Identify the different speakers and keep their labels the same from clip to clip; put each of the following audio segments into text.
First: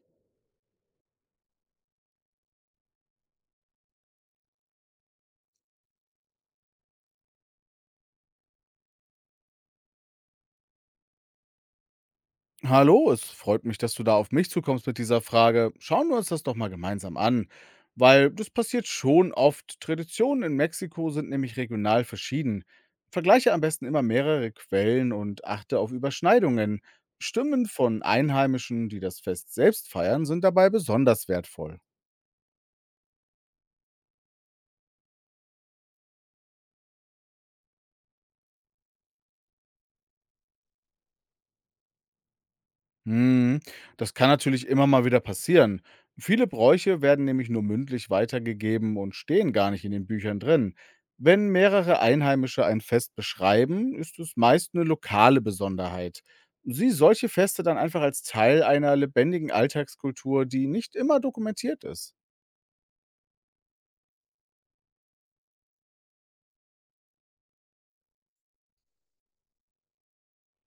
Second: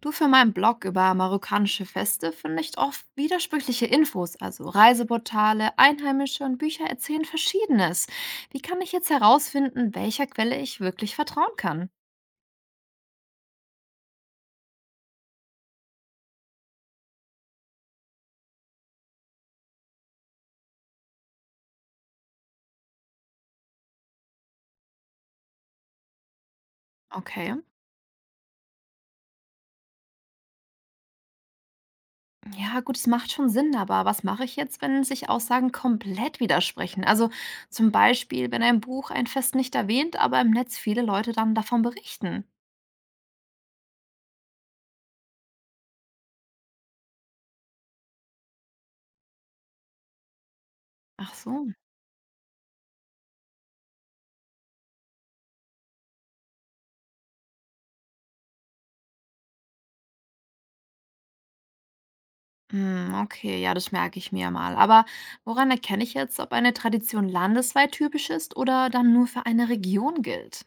Speaker 1: Du für meinen Blog über marokkanische Feste findest oft widersprüchliche Infos, also Reiseportale, Einheimische und Bücher erzählen Verschiedenes. Wie kann ich jetzt herausfinden, welcher Quelle ich wirklich vertrauen kann?
Speaker 2: Hallo, es freut mich, dass du da auf mich zukommst mit dieser Frage. Schauen wir uns das doch mal gemeinsam an, weil das passiert schon oft. Traditionen in Mexiko sind nämlich regional verschieden. Vergleiche am besten immer mehrere Quellen und achte auf Überschneidungen.
Speaker 1: Okay.
Speaker 2: Stimmen von Einheimischen, die das Fest selbst feiern, sind dabei besonders wertvoll.
Speaker 1: Ja, gut, es macht schon Sinn, aber was mache ich jetzt, wenn sich Aussagen komplett widersprechen? Also zum Beispiel, wenn ein Buch ein Fest nicht erwähnt, aber im Netz viele Leute dann davon berichten.
Speaker 2: Mhm. Das kann natürlich immer mal wieder passieren. Viele Bräuche werden nämlich nur mündlich weitergegeben und stehen gar nicht in den Büchern drin.
Speaker 1: Ach
Speaker 2: Wenn
Speaker 1: so.
Speaker 2: mehrere Einheimische ein Fest beschreiben, ist es meist eine lokale Besonderheit. Sieh solche Feste dann einfach als Teil einer lebendigen Alltagskultur, die nicht immer dokumentiert ist.
Speaker 1: Hm, okay, ja, das merke ich mir mal. Aber woran erkenne ich jetzt, ob eine Tradition landesweit typisch ist oder dann nur für eine Region gilt?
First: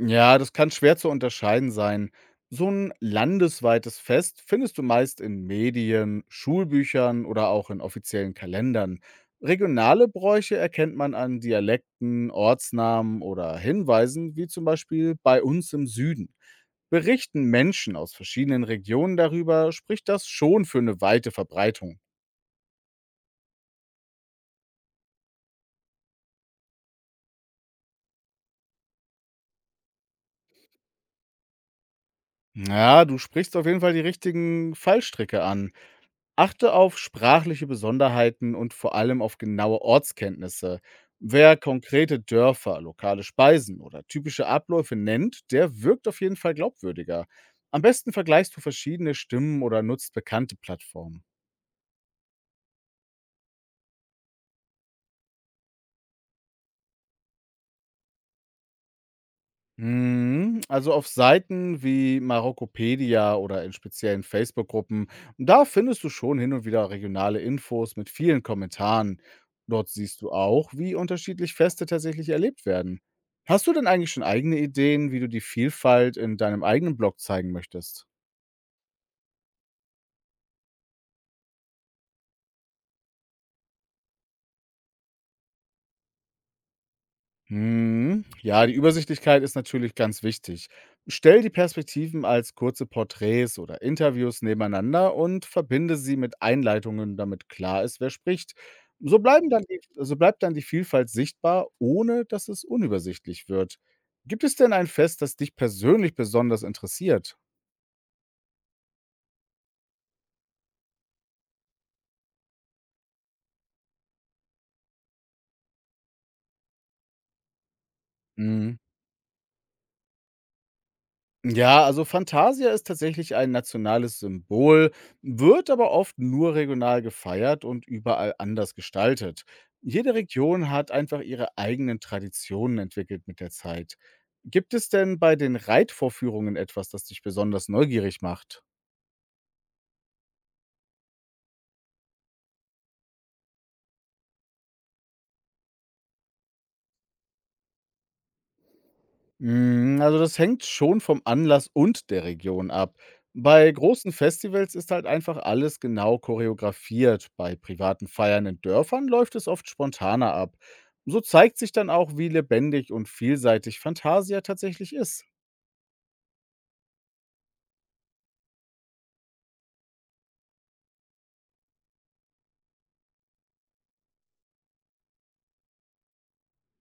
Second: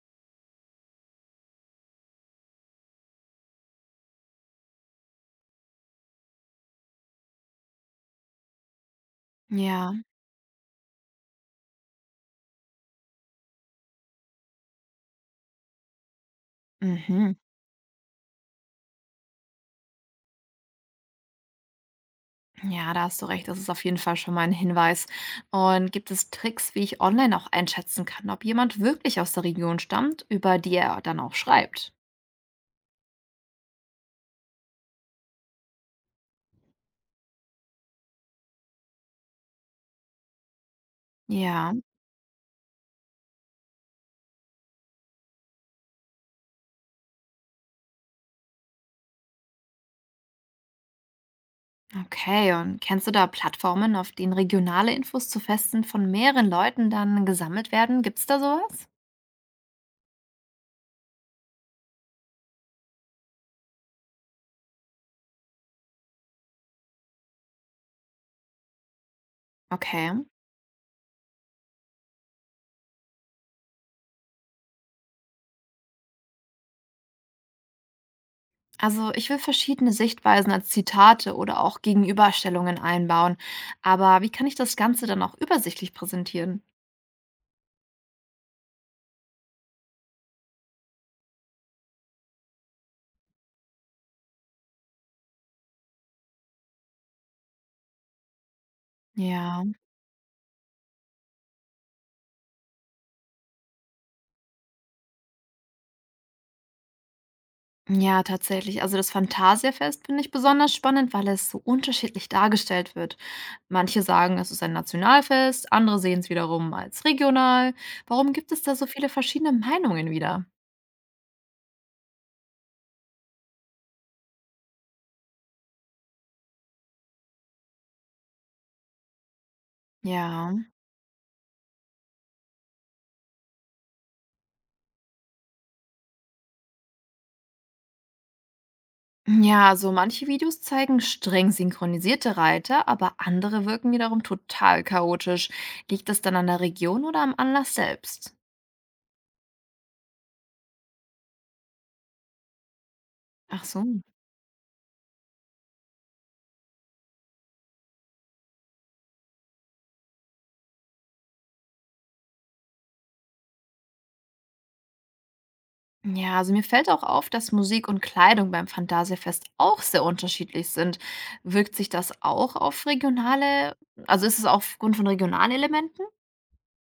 Speaker 2: Ja, das kann schwer zu unterscheiden sein. So ein landesweites Fest findest du meist in Medien, Schulbüchern oder auch in offiziellen Kalendern.
Speaker 1: Ja,
Speaker 2: Regionale Bräuche erkennt man an Dialekten, Ortsnamen oder Hinweisen, wie zum Beispiel bei uns im Süden.
Speaker 1: mhm.
Speaker 2: Berichten Menschen aus verschiedenen Regionen darüber, spricht das schon für eine weite Verbreitung.
Speaker 1: Ja, da hast du recht. Das ist auf jeden Fall schon mal ein Hinweis. Und gibt es Tricks, wie ich online auch einschätzen kann, ob jemand wirklich aus der Region stammt, über die er dann auch schreibt?
Speaker 2: Ja, du sprichst auf jeden Fall die richtigen Fallstricke an. Achte auf sprachliche Besonderheiten und vor allem auf genaue Ortskenntnisse. Wer
Speaker 1: Ja,
Speaker 2: konkrete Dörfer, lokale Speisen oder typische Abläufe nennt, der wirkt auf jeden Fall glaubwürdiger. Am besten vergleichst du verschiedene Stimmen oder nutzt bekannte Plattformen.
Speaker 1: okay. Und kennst du da Plattformen, auf denen regionale Infos zu Festen von mehreren Leuten dann gesammelt werden? Gibt es da sowas?
Speaker 2: Mhm, also auf Seiten wie Marokkopedia oder in speziellen Facebook-Gruppen, da findest du schon hin und wieder regionale Infos mit vielen Kommentaren. Dort
Speaker 1: Okay.
Speaker 2: siehst du auch, wie unterschiedlich Feste tatsächlich erlebt werden. Hast du denn eigentlich schon eigene Ideen, wie du die Vielfalt in deinem eigenen Blog zeigen möchtest?
Speaker 1: Also ich will verschiedene Sichtweisen als Zitate oder auch Gegenüberstellungen einbauen. Aber wie kann ich das Ganze dann auch übersichtlich präsentieren?
Speaker 2: Mhm. Ja, die Übersichtlichkeit ist natürlich ganz wichtig. Stell die Perspektiven als kurze Porträts oder Interviews nebeneinander und verbinde sie mit Einleitungen, damit klar ist, wer spricht. So, bleiben dann
Speaker 1: Ja,
Speaker 2: die, so bleibt dann die Vielfalt sichtbar, ohne dass es unübersichtlich wird. Gibt es denn ein Fest, das dich persönlich besonders interessiert?
Speaker 1: ja, tatsächlich. Also das Phantasiafest finde ich besonders spannend, weil es so unterschiedlich dargestellt wird. Manche sagen, es ist ein Nationalfest, andere sehen es wiederum als regional. Warum gibt es da so viele verschiedene Meinungen wieder?
Speaker 2: Ja, also Fantasia ist tatsächlich ein nationales Symbol, wird aber oft nur regional gefeiert und überall anders gestaltet. Jede
Speaker 1: Ja.
Speaker 2: Region hat einfach ihre eigenen Traditionen entwickelt mit der Zeit. Gibt es denn bei den Reitvorführungen etwas, das dich besonders neugierig macht?
Speaker 1: Ja, also manche Videos zeigen streng synchronisierte Reiter, aber andere wirken wiederum total chaotisch. Liegt das dann an der Region oder am Anlass selbst?
Speaker 2: Hm, also das hängt schon vom Anlass und der Region ab.
Speaker 1: Ach
Speaker 2: Bei
Speaker 1: so.
Speaker 2: großen Festivals ist halt einfach alles genau choreografiert. Bei privaten Feiern in Dörfern läuft es oft spontaner ab. So zeigt sich dann auch, wie lebendig und vielseitig Fantasia tatsächlich ist.
Speaker 1: Ja, also mir fällt auch auf, dass Musik und Kleidung beim Phantasiafest auch sehr unterschiedlich sind. Wirkt sich das auch auf regionale, also ist es aufgrund von regionalen Elementen?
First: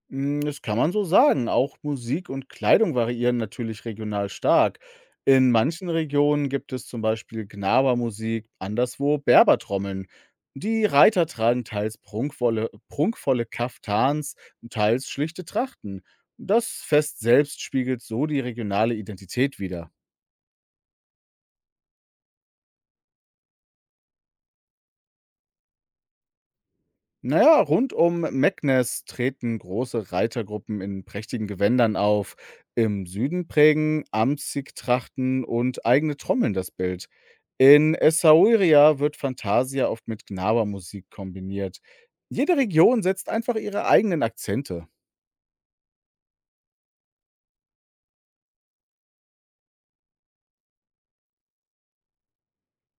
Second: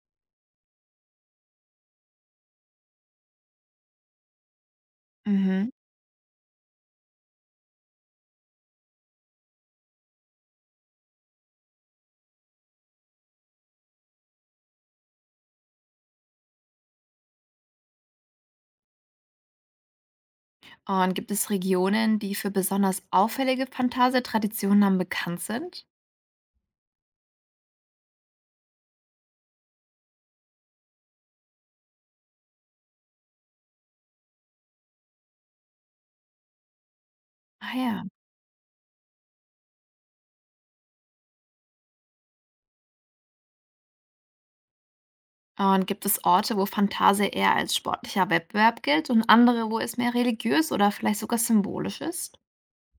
Speaker 2: Hm, das kann man so sagen. Auch Musik und Kleidung variieren natürlich regional stark. In
Speaker 1: Mhm.
Speaker 2: manchen Regionen gibt es zum Beispiel Gnabermusik, anderswo Berbertrommeln. Die Reiter tragen teils prunkvolle Kaftans, teils schlichte Trachten. Das Fest selbst spiegelt so die regionale Identität wider.
Speaker 1: Und gibt es Regionen, die für besonders auffällige Phantasiatraditionen dann bekannt sind?
Speaker 2: Naja, rund um Meknes treten große Reitergruppen in prächtigen Gewändern auf. Im Süden prägen Amtssiegtrachten und eigene Trommeln das Bild.
Speaker 1: Ah
Speaker 2: In
Speaker 1: ja.
Speaker 2: Essaouira wird Fantasia oft mit Gnawa-Musik kombiniert. Jede Region setzt einfach ihre eigenen Akzente.
Speaker 1: Und gibt es Orte, wo Fantasia eher als sportlicher Wettbewerb gilt und andere, wo es mehr religiös oder vielleicht sogar symbolisch ist?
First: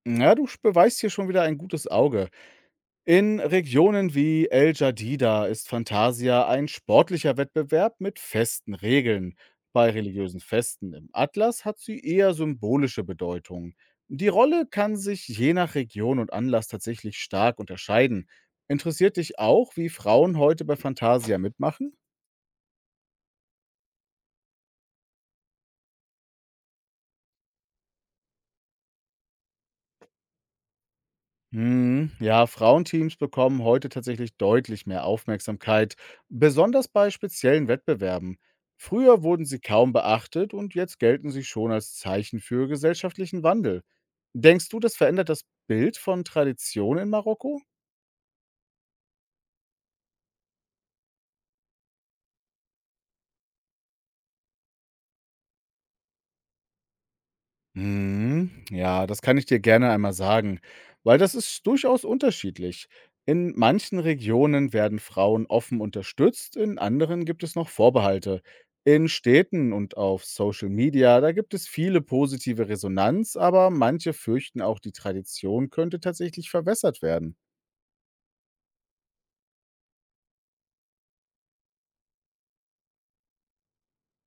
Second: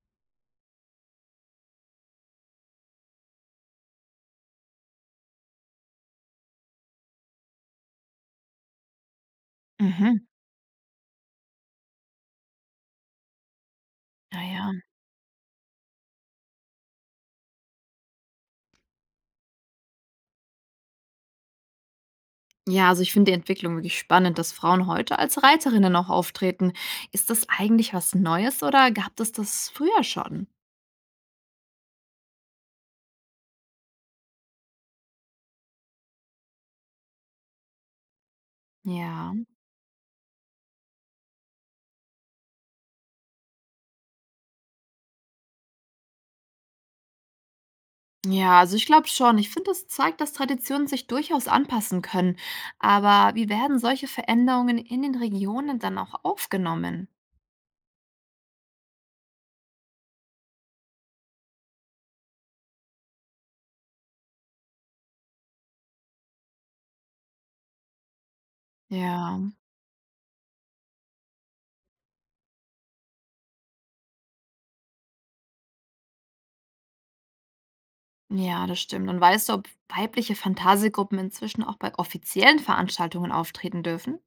Speaker 2: Ja, beweist hier schon wieder ein gutes Auge. In Regionen wie El Jadida ist Fantasia ein sportlicher Wettbewerb mit festen Regeln. Bei
Speaker 1: Mhm,
Speaker 2: religiösen Festen im Atlas hat sie eher symbolische Bedeutung. Die Rolle
Speaker 1: naja.
Speaker 2: kann sich je nach Region und Anlass tatsächlich stark unterscheiden. Interessiert dich auch, wie Frauen heute bei Fantasia mitmachen?
Speaker 1: Ja, ja, also ich finde die Entwicklung wirklich spannend, dass Frauen heute als Reiterinnen auch auftreten. Ist das eigentlich was Neues oder gab es das früher schon?
Speaker 2: Mhm. Ja, Frauenteams bekommen heute tatsächlich deutlich mehr Aufmerksamkeit, besonders bei speziellen Wettbewerben. Früher
Speaker 1: Ja,
Speaker 2: wurden sie kaum beachtet und jetzt gelten sie schon als Zeichen für gesellschaftlichen Wandel. Denkst du, das verändert das Bild von Tradition in Marokko?
Speaker 1: ja, also ich glaube schon. Ich finde, das zeigt, dass Traditionen sich durchaus anpassen können. Aber wie werden solche Veränderungen in den Regionen dann auch aufgenommen?
Speaker 2: Mhm. Ja, das kann ich dir gerne einmal sagen, weil das ist durchaus unterschiedlich. In manchen Regionen werden Frauen offen unterstützt, in anderen gibt es noch Vorbehalte. In
Speaker 1: Ja.
Speaker 2: Städten und auf Social Media, da gibt es viele positive Resonanz, aber manche fürchten auch, die Tradition könnte tatsächlich verwässert werden.
Speaker 1: Ja, das stimmt. Und weißt du, ob weibliche Fantasiegruppen inzwischen auch bei offiziellen Veranstaltungen auftreten dürfen?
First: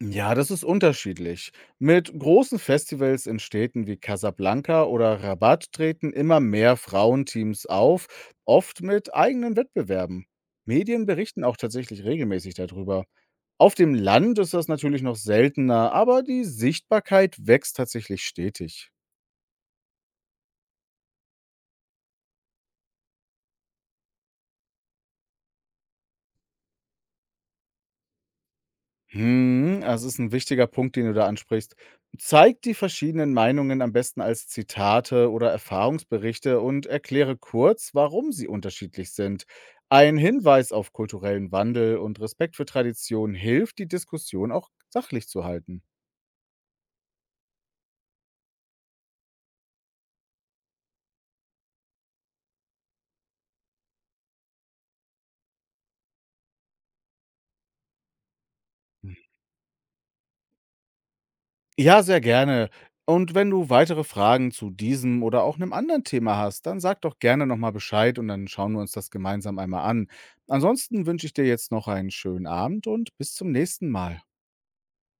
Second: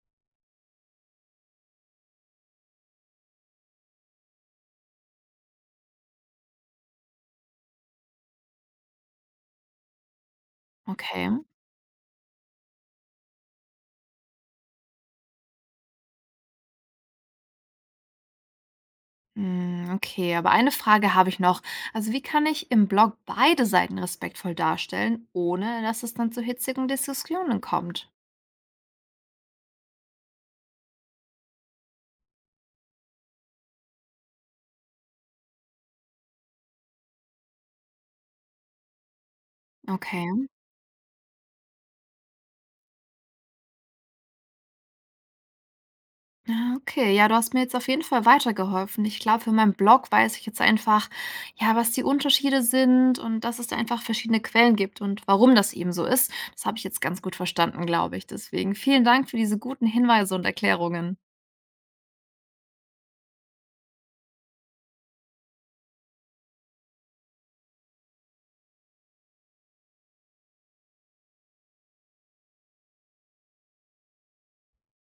Speaker 2: Ja, das ist unterschiedlich. Mit großen Festivals in Städten wie Casablanca oder Rabat treten immer mehr Frauenteams auf, oft mit eigenen Wettbewerben. Medien
Speaker 1: Okay.
Speaker 2: berichten auch tatsächlich regelmäßig darüber. Auf dem Land ist das natürlich noch seltener, aber die Sichtbarkeit wächst tatsächlich stetig.
Speaker 1: Hm, okay, aber eine Frage habe ich noch. Also, wie kann ich im Blog beide Seiten respektvoll darstellen, ohne dass es dann zu hitzigen Diskussionen kommt?
Speaker 2: Mhm, also ist ein wichtiger Punkt, den du da ansprichst. Zeig die verschiedenen Meinungen am besten als Zitate oder Erfahrungsberichte und erkläre kurz, warum sie unterschiedlich sind. Ein
Speaker 1: Okay.
Speaker 2: Hinweis auf kulturellen Wandel und Respekt für Tradition hilft, die Diskussion auch sachlich zu halten.
Speaker 1: Ah, okay. Ja, du hast mir jetzt auf jeden Fall weitergeholfen. Ich glaube, für meinen Blog weiß ich jetzt einfach, ja, was die Unterschiede sind und dass es da einfach verschiedene Quellen gibt und warum das eben so ist. Das habe ich jetzt ganz gut verstanden, glaube ich. Deswegen vielen Dank für diese guten Hinweise und Erklärungen.
Speaker 2: Ja, sehr gerne. Und wenn du weitere Fragen zu diesem oder auch einem anderen Thema hast, dann sag doch gerne nochmal Bescheid und dann schauen wir uns das gemeinsam einmal an. Ansonsten wünsche ich dir jetzt noch einen schönen Abend und bis zum nächsten Mal.